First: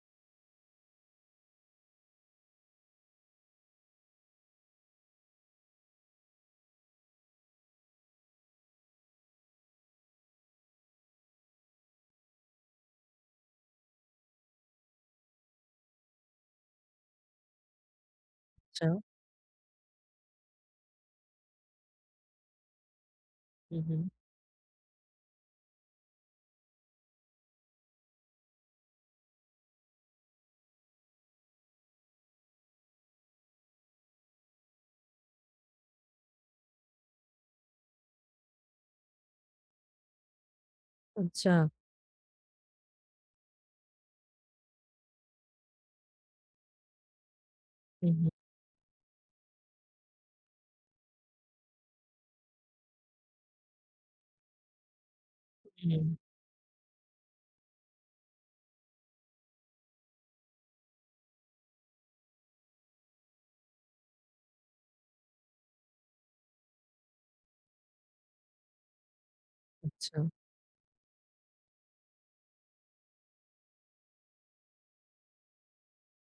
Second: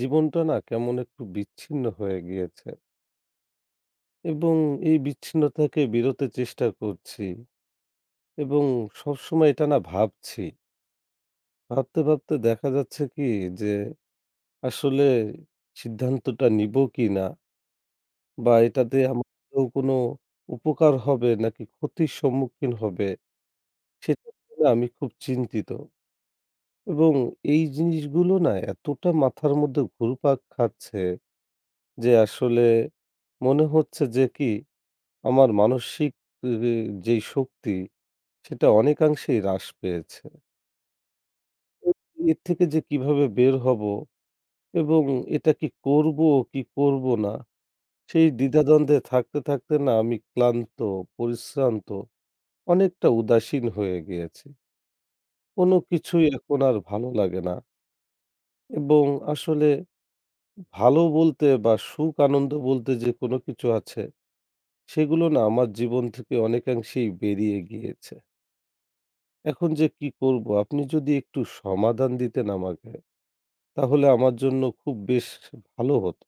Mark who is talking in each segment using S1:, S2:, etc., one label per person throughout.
S1: জীবনটা না কেমন একটু বিচ্ছিন্ন হয়ে গিয়েছে এবং এই বিচ্ছিন্নতাকে বিরতে চেষ্টা করছি এবং সবসময় এটা না ভাবছি। ভাবতে, ভাবতে দেখা যাচ্ছে কি যে আসলে সিদ্ধান্তটা নিবো কিনা বা
S2: আচ্ছা।
S1: এটাতে আমার আদৌ কোনো উপকার হবে নাকি ক্ষতির সম্মুখীন হবে
S2: হু, হু।
S1: সেটা নিয়ে না আমি খুব চিন্তিত এবং এই জিনিসগুলো না এতটা মাথার মধ্যে ঘুরপাক খাচ্ছে যে আসলে মনে হচ্ছে যে কি আমার মানসিক এ যেই শক্তি সেটা অনেকাংশেই হ্রাস পেয়েছে।
S2: আচ্ছা।
S1: এর থেকে যে কিভাবে বের হব এবং এটা কি করব কি করব না
S2: হু,
S1: সেই
S2: হু,
S1: দ্বিধাদ্বন্দ্বে থাকতে, থাকতে না আমি ক্লান্ত, পরিশ্রান্ত অনেকটা উদাসীন হয়ে গিয়েছি। কোনো
S2: হুম।
S1: কিছুই এখন আর ভালো লাগে না এবং আসলে ভালো বলতে বা সুখ আনন্দ বলতে যে কোনো কিছু আছে সেগুলো না আমার জীবন থেকে অনেকাংশেই বেরিয়ে গিয়েছে। এখন যে কি
S2: আচ্ছা।
S1: করব? আপনি যদি একটু সমাধান দিতেন আমাকে, তাহলে আমার জন্য খুব বেশ ভালো হতো।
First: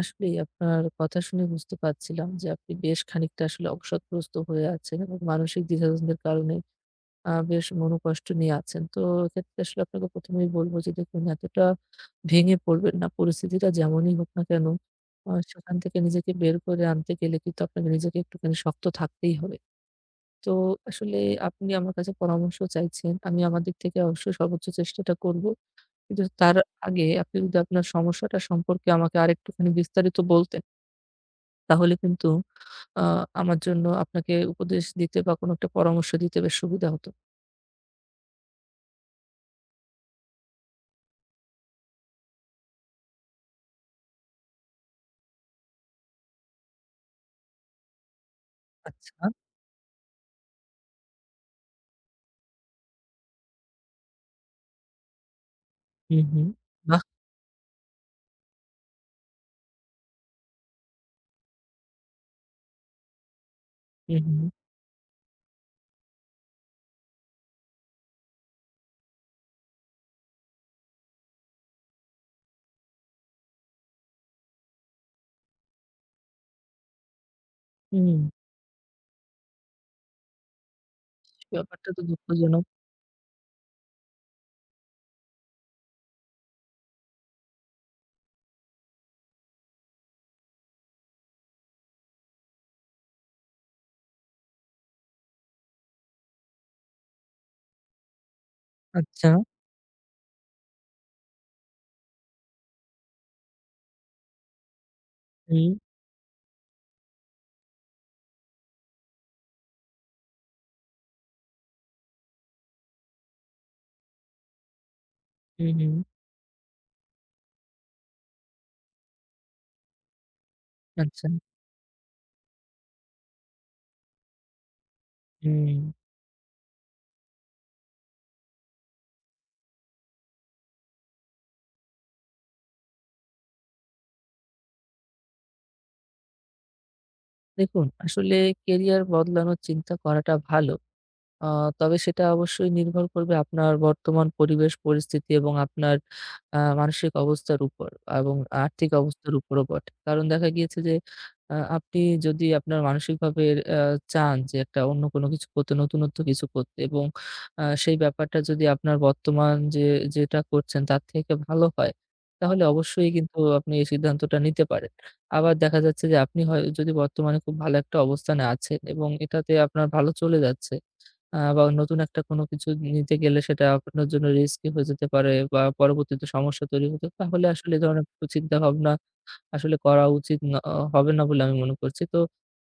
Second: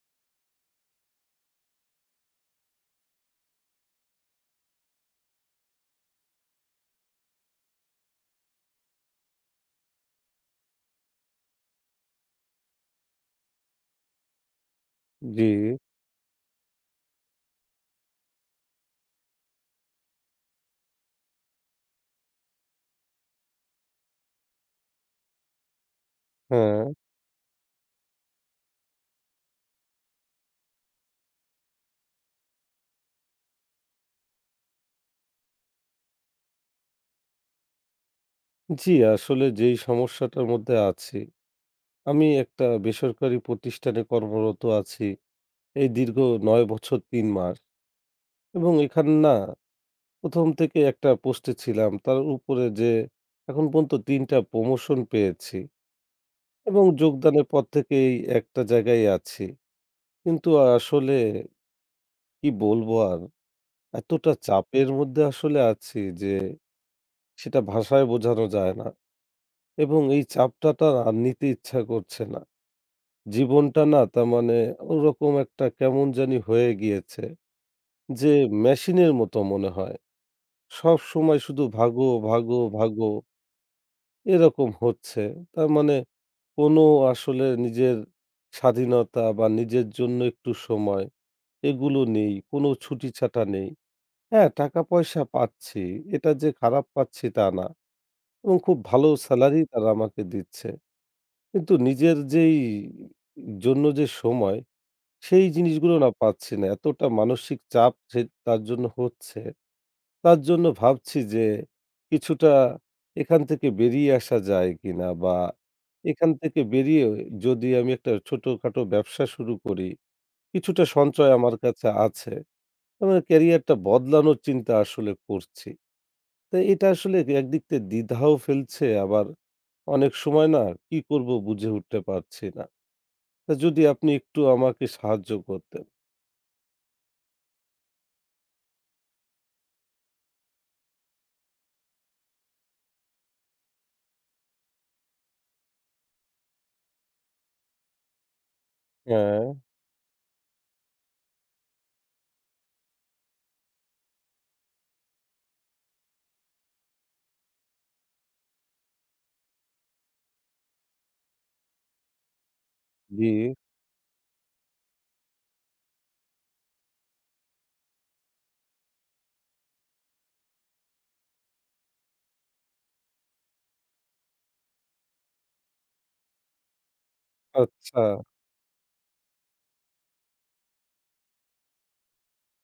S2: আসলেই আপনার কথা শুনে বুঝতে পারছিলাম যে আপনি বেশ খানিকটা আসলে অবসাদগ্রস্ত হয়ে আছেন এবং মানসিক দ্বিধাদ্বন্দ্বের কারণে বেশ মনোকষ্ট নিয়ে আছেন। তো এক্ষেত্রে আসলে আপনাকে ১ম এই বলব যে দেখুন এতটা ভেঙে পড়বেন না। পরিস্থিতিটা যেমনই হোক না কেন
S1: জি,
S2: সেখান থেকে নিজেকে বের করে আনতে গেলে কিন্তু আপনাকে নিজেকে একটুখানি শক্ত থাকতেই হবে। তো আসলে আপনি আমার কাছে পরামর্শ চাইছেন। আমি আমার দিক থেকে অবশ্যই সর্বোচ্চ চেষ্টাটা করব। কিন্তু তার
S1: হ্যাঁ।
S2: আগে আপনি যদি আপনার সমস্যাটা সম্পর্কে আমাকে আরেকটুখানি বিস্তারিত বলতেন, তাহলে কিন্তু আ আমার জন্য আপনাকে উপদেশ দিতে বা কোনো একটা পরামর্শ দিতে বেশ সুবিধা হতো।
S1: জি, আসলে যেই সমস্যাটার মধ্যে আছি, আমি একটা বেসরকারি প্রতিষ্ঠানে কর্মরত আছি এই দীর্ঘ ৯ বছর ৩ মাস এবং এখানে
S2: আচ্ছা।
S1: না ১ম থেকে একটা পোস্টে ছিলাম। তার উপরে যে এখন পর্যন্ত ৩ টা প্রমোশন পেয়েছি
S2: হু, হু।
S1: এবং
S2: বাহ!
S1: যোগদানের পর থেকেই একটা জায়গায় আছি। কিন্তু আসলে কি বলবো আর?
S2: হু,
S1: এতটা
S2: হু।
S1: চাপের মধ্যে আসলে আছি যে সেটা ভাষায় বোঝানো যায় না এবং এই চাপটা আর নিতে ইচ্ছা করছে না। জীবনটা না তার মানে ওরকম একটা কেমন জানি হয়ে গিয়েছে
S2: হুম,
S1: যে মেশিনের মতো মনে হয়। সবসময় শুধু
S2: ব্যাপারটা তো
S1: ভাগো, ভাগো,
S2: দুঃখজনক।
S1: ভাগো এরকম হচ্ছে। তার মানে কোনো আসলে নিজের স্বাধীনতা বা নিজের জন্য একটু সময় এগুলো নেই। কোনো ছুটি-ছাটা নেই। হ্যাঁ, টাকা-পয়সা পাচ্ছি। এটা যে খারাপ পাচ্ছি তা না। এবং খুব ভালো
S2: আচ্ছা।
S1: সেলারি তারা আমাকে দিচ্ছে। কিন্তু নিজের যেই জন্য যে সময়, সেই
S2: হুম,
S1: জিনিসগুলো না পাচ্ছি না। এতটা মানসিক চাপ যে তার জন্য হচ্ছে, তার জন্য ভাবছি যে কিছুটা এখান থেকে বেরিয়ে আসা যায় কিনা? বা
S2: হু, হু।
S1: এখান থেকে বেরিয়ে যদি আমি একটা ছোটখাটো ব্যবসা শুরু করি, কিছুটা
S2: আচ্ছা।
S1: সঞ্চয় আমার কাছে আছে। আমার ক্যারিয়ারটা বদলানোর চিন্তা আসলে করছি।
S2: হুম।
S1: তো এটা আসলে একদিক থেকে দ্বিধাও ফেলছে আবার অনেক সময় না কি করব বুঝে উঠতে পারছি না। তো যদি আপনি একটু আমাকে সাহায্য করতেন।
S2: দেখুন আসলে কেরিয়ার বদলানোর চিন্তা করাটা ভালো। আ তবে সেটা অবশ্যই নির্ভর করবে আপনার বর্তমান পরিবেশ, পরিস্থিতি এবং আপনার মানসিক অবস্থার উপর এবং আর্থিক অবস্থার
S1: হ্যাঁ,
S2: উপরও বটে। কারণ দেখা গিয়েছে যে আপনি যদি আপনার মানসিকভাবে আ চান যে একটা অন্য কোনো কিছু করতে, নতুনত্ব কিছু করতে এবং সেই ব্যাপারটা যদি আপনার বর্তমান যে যেটা করছেন তার থেকে ভালো হয়, তাহলে অবশ্যই
S1: জি,
S2: কিন্তু আপনি এই সিদ্ধান্তটা নিতে পারেন। আবার দেখা যাচ্ছে যে আপনি হয় যদি বর্তমানে খুব ভালো একটা অবস্থানে আছেন এবং এটাতে আপনার ভালো চলে যাচ্ছে। বা নতুন একটা কোনো কিছু নিতে গেলে সেটা আপনার জন্য রিস্কি হয়ে যেতে পারে বা পরবর্তীতে সমস্যা তৈরি হতে তাহলে আসলে এ
S1: আচ্ছা,
S2: ধরনের চিন্তাভাবনা আসলে করা উচিত হবে না বলে আমি মনে করছি। তো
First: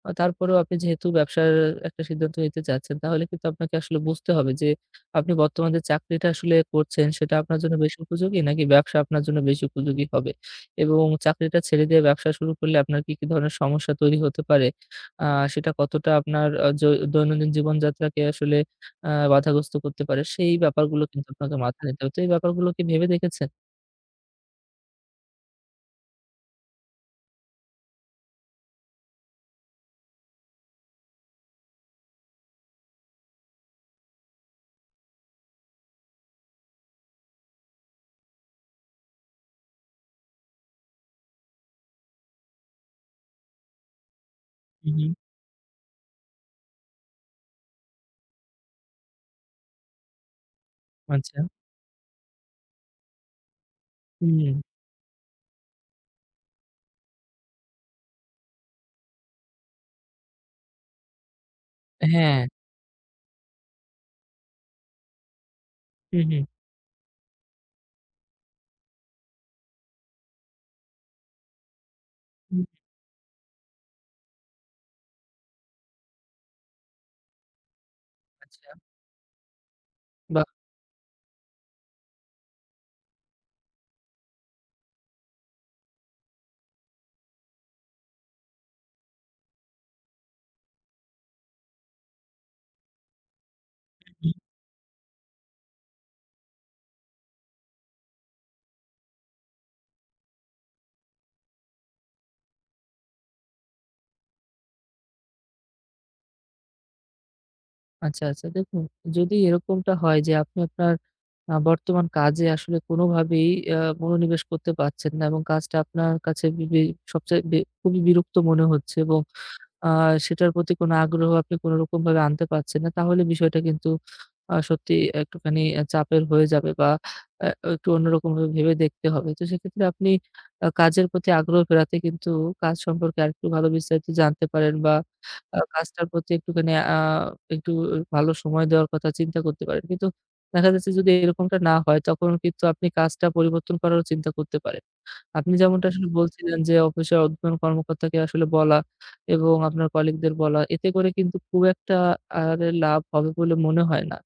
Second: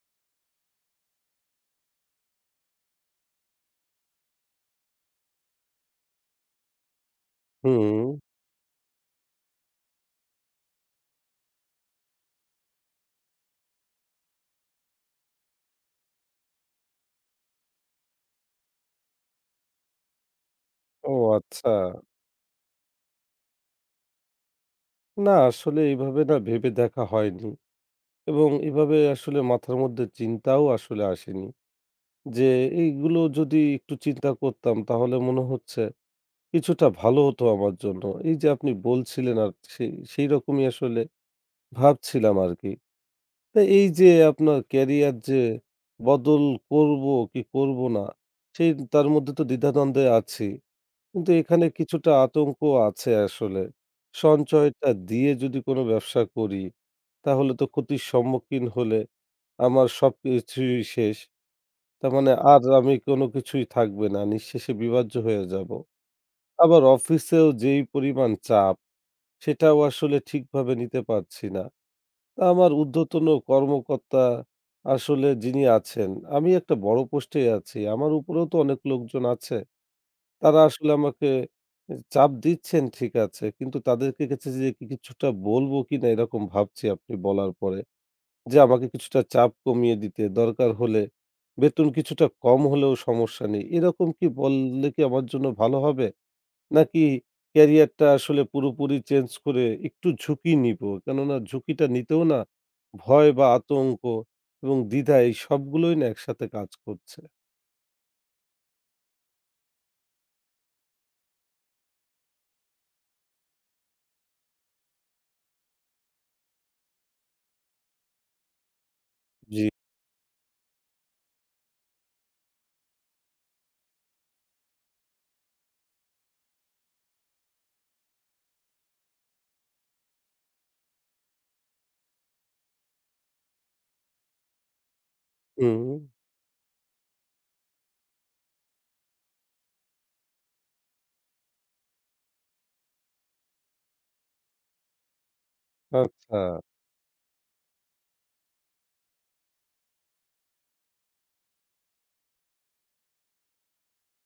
S2: তারপরেও আপনি যেহেতু ব্যবসার একটা সিদ্ধান্ত নিতে চাচ্ছেন, তাহলে কিন্তু আপনাকে আসলে বুঝতে হবে যে, আপনি বর্তমান যে চাকরিটা আসলে করছেন, সেটা আপনার জন্য বেশি
S1: হুম,
S2: উপযোগী নাকি ব্যবসা আপনার জন্য বেশি উপযোগী হবে? এবং চাকরিটা ছেড়ে দিয়ে ব্যবসা শুরু করলে আপনার কি, কি ধরনের সমস্যা তৈরি হতে পারে? আ সেটা কতটা আপনার আ জ দৈনন্দিন জীবনযাত্রাকে আসলে বাধাগ্রস্ত করতে পারে? সেই ব্যাপারগুলো
S1: ও
S2: কিন্তু আপনাকে
S1: আচ্ছা।
S2: মাথায় নিতে হবে। তো এই ব্যাপারগুলো কি ভেবে দেখেছেন?
S1: না আসলে এভাবে না ভেবে দেখা হয়নি এবং এভাবে আসলে মাথার মধ্যে চিন্তাও আসলে আসেনি। যে এইগুলো যদি একটু চিন্তা করতাম তাহলে মনে হচ্ছে কিছুটা ভালো হতো আমার জন্য। এই যে আপনি বলছিলেন আর সেইরকমই আসলে ভাবছিলাম আরকি। তো এই যে আপনার
S2: হু, হু।
S1: ক্যারিয়ার যে বদল করব কি করব না, সেই তার মধ্যে তো দ্বিধাদ্বন্দ্বে আছি। কিন্তু
S2: আচ্ছা।
S1: এখানে কিছুটা আতঙ্ক আছে আসলে।
S2: হুম।
S1: সঞ্চয়টা দিয়ে যদি কোনো ব্যবসা করি, তাহলে তো ক্ষতির সম্মুখীন হলে আমার সবকিছুই শেষ। তার মানে
S2: হ্যাঁ।
S1: আর আমি কোনো কিছুই থাকবে না। নিঃশেষে বিভাজ্য হয়ে যাব।
S2: হু, হু।
S1: আবার অফিসেও যেই পরিমাণ চাপ, সেটাও আসলে ঠিকভাবে নিতে পারছি না।
S2: হুম,
S1: আমার ঊর্ধ্বতন কর্মকর্তা আসলে যিনি আছেন, আমি একটা বড় পোস্টে আছি। আমার উপরেও তো
S2: আচ্ছা।
S1: অনেক লোকজন আছে।
S2: বাহ!
S1: তারা আসলে আমাকে চাপ দিচ্ছেন ঠিক আছে। কিন্তু তাদেরকে কাছে যে কি কিছুটা বলবো কিনা এরকম ভাবছি আপনি বলার পরে। যে আমাকে কিছুটা চাপ কমিয়ে দিতে, দরকার হলে বেতন কিছুটা কম হলেও সমস্যা নেই। এরকম কি বললে কি আমার জন্য ভালো হবে? নাকি ক্যারিয়ারটা আসলে পুরোপুরি চেঞ্জ করে একটু ঝুঁকি নিবো? কেননা ঝুঁকিটা নিতেও না ভয় বা আতঙ্ক এবং দ্বিধা এই সবগুলোই না একসাথে কাজ করছে।
S2: আচ্ছা, আচ্ছা। দেখুন যদি এরকমটা হয় যে আপনি আপনার বর্তমান কাজে আসলে কোনোভাবেই মনোনিবেশ করতে পারছেন না এবং কাজটা আপনার কাছে বি বি সবচেয়ে বে খুবই বিরক্ত মনে হচ্ছে এবং
S1: জি।
S2: আ সেটার প্রতি কোনো আগ্রহ আপনি কোনরকমভাবে আনতে পারছেন না, তাহলে বিষয়টা কিন্তু সত্যি একটুখানি চাপের হয়ে যাবে বা আ একটু অন্যরকমভাবে ভেবে দেখতে হবে। তো সেক্ষেত্রে আপনি কাজের প্রতি আগ্রহ ফেরাতে কিন্তু কাজ সম্পর্কে আরেকটু ভালো বিস্তারিত জানতে পারেন বা
S1: হুম,
S2: কাজটার প্রতি একটুখানি একটু ভালো সময় দেওয়ার কথা চিন্তা করতে পারেন। কিন্তু দেখা যাচ্ছে যদি এরকমটা না হয়, তখন কিন্তু আপনি কাজটা পরিবর্তন করারও চিন্তা করতে পারেন। আপনি যেমনটা আসলে
S1: আচ্ছা।
S2: বলছিলেন যে, অফিসের ঊর্ধ্বতন কর্মকর্তাকে আসলে বলা এবং আপনার কলিগদের বলা, এতে করে কিন্তু খুব একটা আর লাভ হবে বলে মনে হয় না।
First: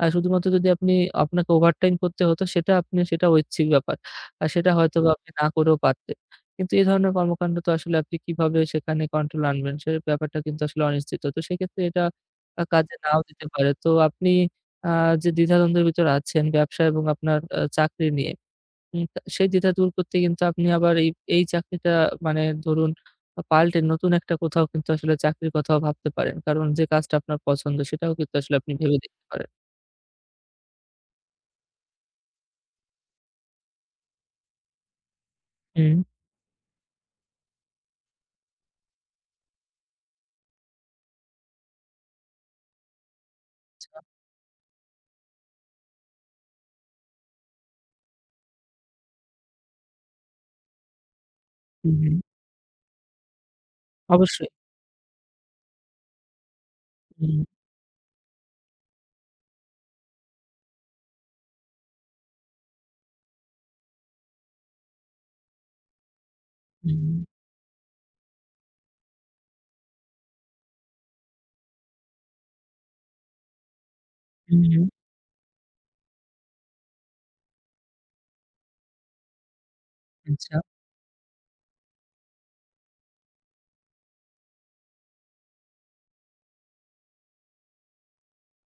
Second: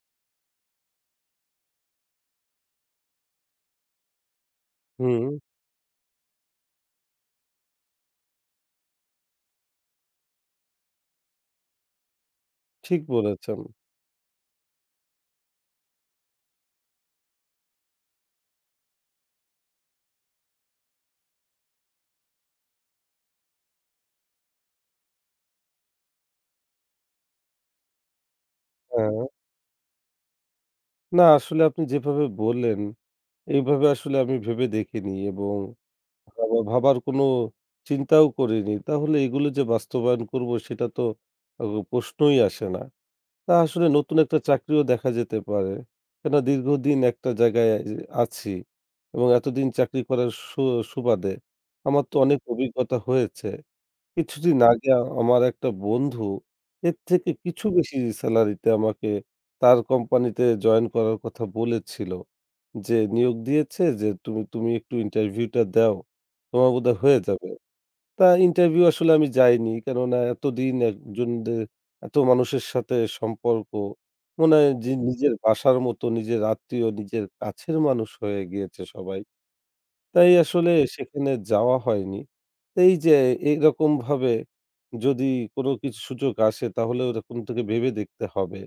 S2: শুধুমাত্র যদি আপনি আপনাকে ওভারটাইম করতে হতো সেটা আপনি সেটা ঐচ্ছিক ব্যাপার। আর সেটা হয়তোবা
S1: হুম,
S2: আপনি না করেও পারতেন। কিন্তু এ ধরনের কর্মকাণ্ড তো আসলে আপনি কিভাবে সেখানে কন্ট্রোল আনবেন? সে ব্যাপারটা কিন্তু আসলে অনিশ্চিত। তো সেক্ষেত্রে এটা কাজে
S1: ঠিক
S2: নাও দিতে
S1: বলেছেন।
S2: পারে। তো আপনি আ যে দ্বিধাদ্বন্দ্বের ভিতরে আছেন ব্যবসা এবং আপনার চাকরি নিয়ে, তা সেই দ্বিধা দূর করতে কিন্তু আপনি আবার এই চাকরিটা মানে ধরুন পাল্টে নতুন একটা কোথাও কিন্তু আসলে চাকরির কথাও ভাবতে পারেন। কারণ যে কাজটা আপনার পছন্দ সেটাও কিন্তু আসলে আপনি ভেবে
S1: হ্যাঁ,
S2: দেখতে পারেন।
S1: না আসলে আপনি যেভাবে বললেন, এইভাবে আসলে আমি ভেবে দেখিনি এবং
S2: হুম,
S1: ভাবার কোনো চিন্তাও করিনি। তাহলে এগুলো যে বাস্তবায়ন করবো সেটা তো আ প্রশ্নই আসে না। না, আসলে
S2: আচ্ছা।
S1: নতুন একটা চাকরিও দেখা যেতে পারে। কেননা দীর্ঘদিন একটা জায়গায় যে আছি এবং এতদিন চাকরি করার সুবাদে
S2: হুম,
S1: আমার তো
S2: হুম।
S1: অনেক অভিজ্ঞতা হয়েছে।
S2: অবশ্যই।
S1: কিছুদিন আগে আমার একটা বন্ধু এর থেকে
S2: হুম,
S1: কিছু বেশি সেলারিতে আমাকে তার কোম্পানিতে জয়েন করার কথা বলেছিল। যে নিয়োগ দিয়েছে যে, "তুমি তুমি একটু ইন্টারভিউটা দাও। তোমার বোধহয়
S2: হুম,
S1: হয়ে যাবে।" তা ইন্টারভিউ আসলে আমি যাইনি। কেননা এতদিন একজনদের এত মানুষের সাথে সম্পর্ক মনে
S2: হুম,
S1: হয়
S2: হুম।
S1: যে নিজের বাসার মতো নিজের আত্মীয়, নিজের কাছের মানুষ হয়ে গিয়েছে সবাই। তাই
S2: আচ্ছা।
S1: আসলে সেখানে যাওয়া হয়নি। এই যে এইরকমভাবে যদি কোনো কিছু সুযোগ আসে তাহলে ওরকম থেকে ভেবে দেখতে হবে।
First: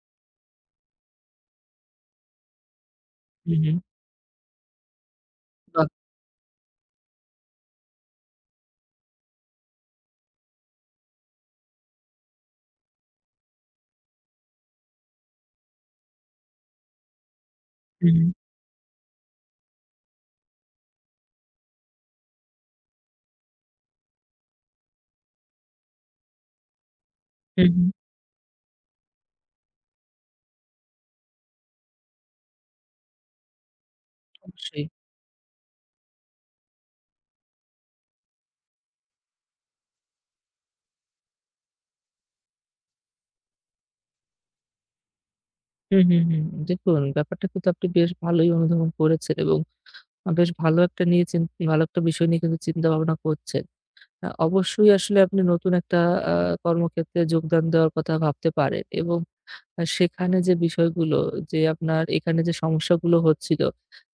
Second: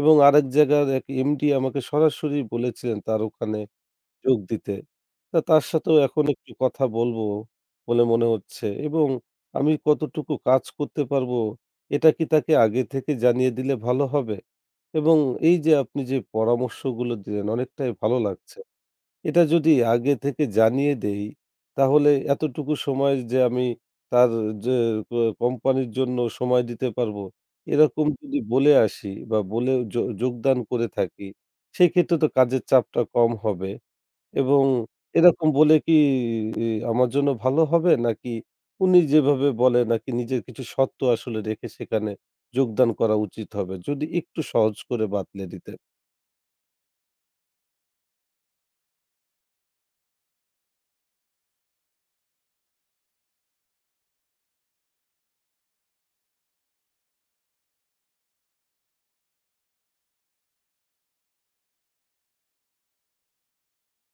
S1: এবং আরেক জায়গার এক এমডি আমাকে সরাসরি বলেছিলেন তার
S2: হুম,
S1: ওখানে
S2: হুম।
S1: যোগ দিতে। তা তার
S2: বাহ!
S1: সাথেও এখন একটু কথা বলবো বলে মনে হচ্ছে এবং আমি কতটুকু কাজ করতে পারবো, এটা কি তাকে আগে থেকে জানিয়ে দিলে ভালো হবে? এবং এই যে আপনি যে পরামর্শগুলো দিলেন অনেকটাই
S2: হুম,
S1: ভালো
S2: হুম।
S1: লাগছে। এটা যদি আগে থেকে জানিয়ে দেই, তাহলে এতটুকু সময় যে আমি তার যে ক কোম্পানির জন্য সময় দিতে পারবো,
S2: হুম, হুম।
S1: এরকম যদি বলে আসি বা বলে যোগদান করে থাকি, সেক্ষেত্রে তো কাজের চাপটা কম হবে। এবং
S2: অবশ্যই।
S1: এরকম বলে কি আমার জন্য ভালো হবে? নাকি উনি যেভাবে বলে নাকি নিজের কিছু সত্ত্ব আসলে রেখে সেখানে যোগদান করা উচিত হবে? যদি একটু সহজ করে বাতলে দিতেন।
S2: হুম, হুম, হুম। দেখুন ব্যাপারটা কিন্তু আপনি বেশ ভালোই অনুধাবন করেছেন এবং বেশ ভালো একটা নিয়ে চিন ভালো একটা বিষয় নিয়ে কিন্তু চিন্তা ভাবনা করছেন। অবশ্যই আসলে আপনি নতুন একটা আ কর্মক্ষেত্রে যোগদান দেওয়ার কথা ভাবতে পারেন এবং সেখানে যে বিষয়গুলো যে আপনার এখানে যে সমস্যাগুলো হচ্ছিল,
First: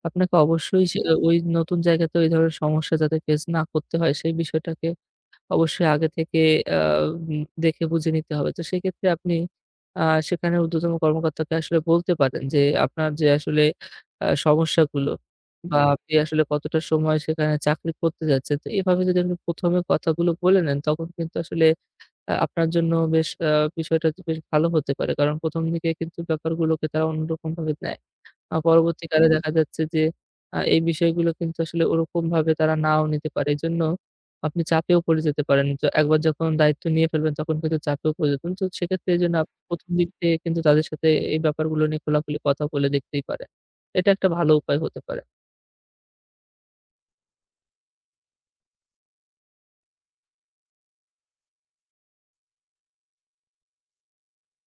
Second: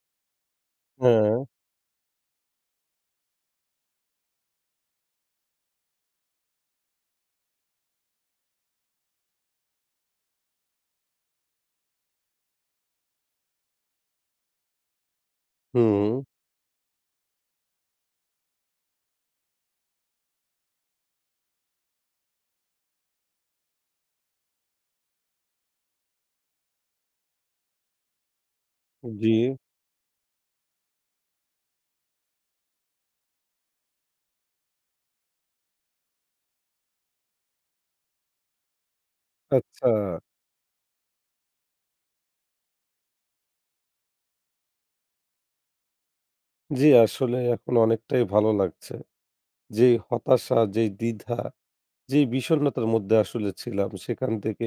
S2: আপনাকে অবশ্যই সে
S1: হ্যাঁ,
S2: ওই নতুন জায়গাতে ওই ধরনের সমস্যা যাতে ফেস না করতে হয় সেই বিষয়টাকে অবশ্যই আগে থেকে আ উম দেখে বুঝে নিতে হবে। তো সেক্ষেত্রে আপনি আ সেখানে ঊর্ধ্বতন কর্মকর্তাকে আসলে বলতে পারেন যে, আপনার যে আসলে সমস্যাগুলো বা জি। আপনি
S1: হুম,
S2: আসলে কতটা সময় সেখানে চাকরি করতে যাচ্ছেন। তো এভাবে যদি আপনি ১ম এ কথাগুলো বলে নেন, তখন কিন্তু আসলে আপনার জন্য বেশ আ বিষয়টা বেশ ভালো হতে পারে। কারণ ১ম দিকে কিন্তু ব্যাপারগুলোকে তারা অন্যরকমভাবে নেয়। পরবর্তীকালে
S1: জি,
S2: দেখা যাচ্ছে যে এই বিষয়গুলো কিন্তু আসলে ওরকমভাবে তারা নাও নিতে পারে। এজন্য আপনি চাপেও পড়ে যেতে পারেন। তো একবার যখন দায়িত্ব নিয়ে ফেলবেন তখন কিন্তু চাপেও পড়ে যেতেন। তো সেক্ষেত্রে এজন্য
S1: আচ্ছা।
S2: ১ম দিক থেকে কিন্তু তাদের সাথে এই ব্যাপারগুলো নিয়ে খোলাখুলি কথা বলে দেখতেই পারেন। এটা একটা ভালো উপায় হতে পারে।
S1: জি, আসলে এখন অনেকটাই ভালো লাগছে। যেই হতাশা, যেই দ্বিধা, যেই বিষণ্ণতার মধ্যে আসলে ছিলাম সেখান থেকে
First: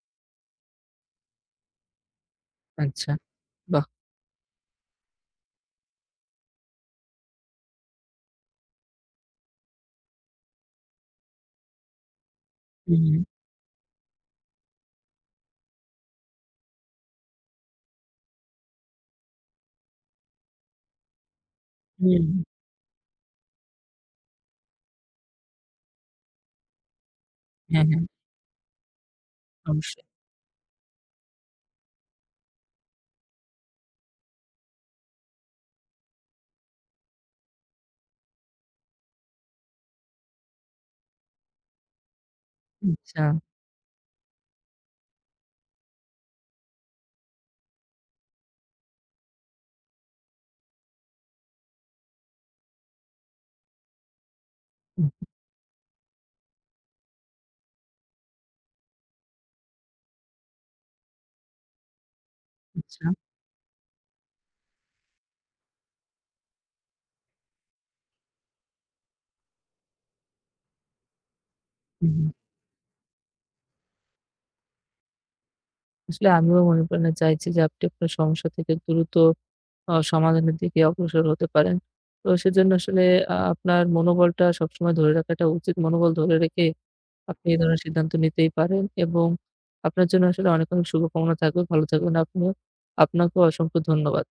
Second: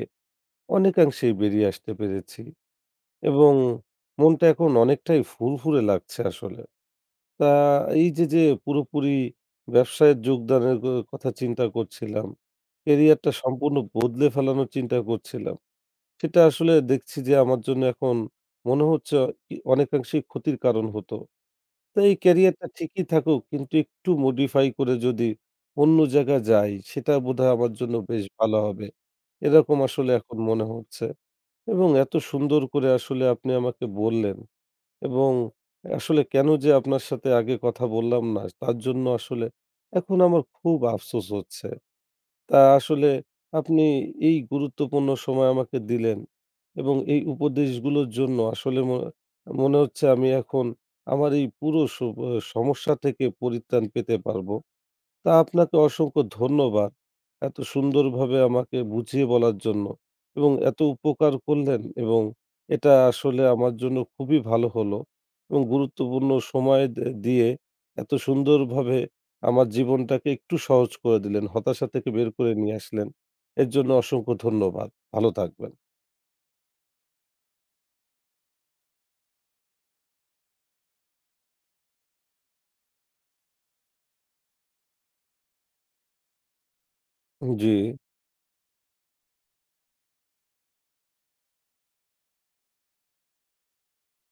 S1: অনেকাংশেই বেরিয়ে আসতে পেরেছি
S2: আচ্ছা,
S1: এবং
S2: বাহ!
S1: মনটা এখন অনেকটাই ফুরফুরে লাগছে আসলে। তা এই যে, যে পুরোপুরি ব্যবসায় যোগদানের কথা চিন্তা করছিলাম,
S2: হুম,
S1: ক্যারিয়ারটা সম্পূর্ণ বদলে ফেলানোর চিন্তা করছিলাম। সেটা আসলে দেখছি যে আমার জন্য এখন মনে হচ্ছে অনেকাংশেই ক্ষতির কারণ হতো। তো এই
S2: হুম।
S1: ক্যারিয়ারটা ঠিকই থাকুক কিন্তু একটু modify করে যদি অন্য জায়গায় যাই সেটা বোধহয় আমার
S2: হ্যাঁ,
S1: জন্য
S2: হ্যাঁ,
S1: বেশ ভালো হবে। এরকম
S2: অবশ্যই।
S1: আসলে এখন মনে হচ্ছে এবং এত সুন্দর করে আসলে আপনি আমাকে বললেন। এবং আসলে কেন যে আপনার সাথে আগে কথা বললাম না তার জন্য আসলে এখন আমার খুব আফসোস হচ্ছে। তা আসলে
S2: আচ্ছা,
S1: আপনি এই গুরুত্বপূর্ণ সময় আমাকে দিলেন এবং এই উপদেশগুলোর জন্য আসলে মনে হচ্ছে আমি এখন আমার এই পুরো সব সমস্যা থেকে পরিত্রাণ পেতে পারবো।
S2: হুম,
S1: তা আপনাকে অসংখ্য ধন্যবাদ। এত সুন্দরভাবে আমাকে বুঝিয়ে বলার জন্য এবং এত উপকার করলেন এবং এটা
S2: আচ্ছা,
S1: আসলে আমার জন্য খুবই ভালো হলো এবং গুরুত্বপূর্ণ সময় দিয়ে এত সুন্দরভাবে আমার জীবনটাকে একটু সহজ করে দিলেন। হতাশা থেকে
S2: হুম। হুম।
S1: বের করে নিয়ে আসলেন। এর জন্য অসংখ্য ধন্যবাদ। ভালো থাকবেন।
S2: আসলে আমিও মনে প্রাণে চাইছি যে আপনি আপনার সমস্যা থেকে দ্রুত সমাধানের দিকে অগ্রসর হতে পারেন। তো সেজন্য আসলে আপনার মনোবলটা সবসময় ধরে রাখাটা উচিত। মনোবল ধরে রেখে আপনি এই
S1: জি।
S2: ধরনের সিদ্ধান্ত নিতেই পারেন এবং আপনার জন্য আসলে অনেক, অনেক শুভকামনা থাকবে। ভালো থাকবেন আপনিও। আপনাকেও অসংখ্য ধন্যবাদ।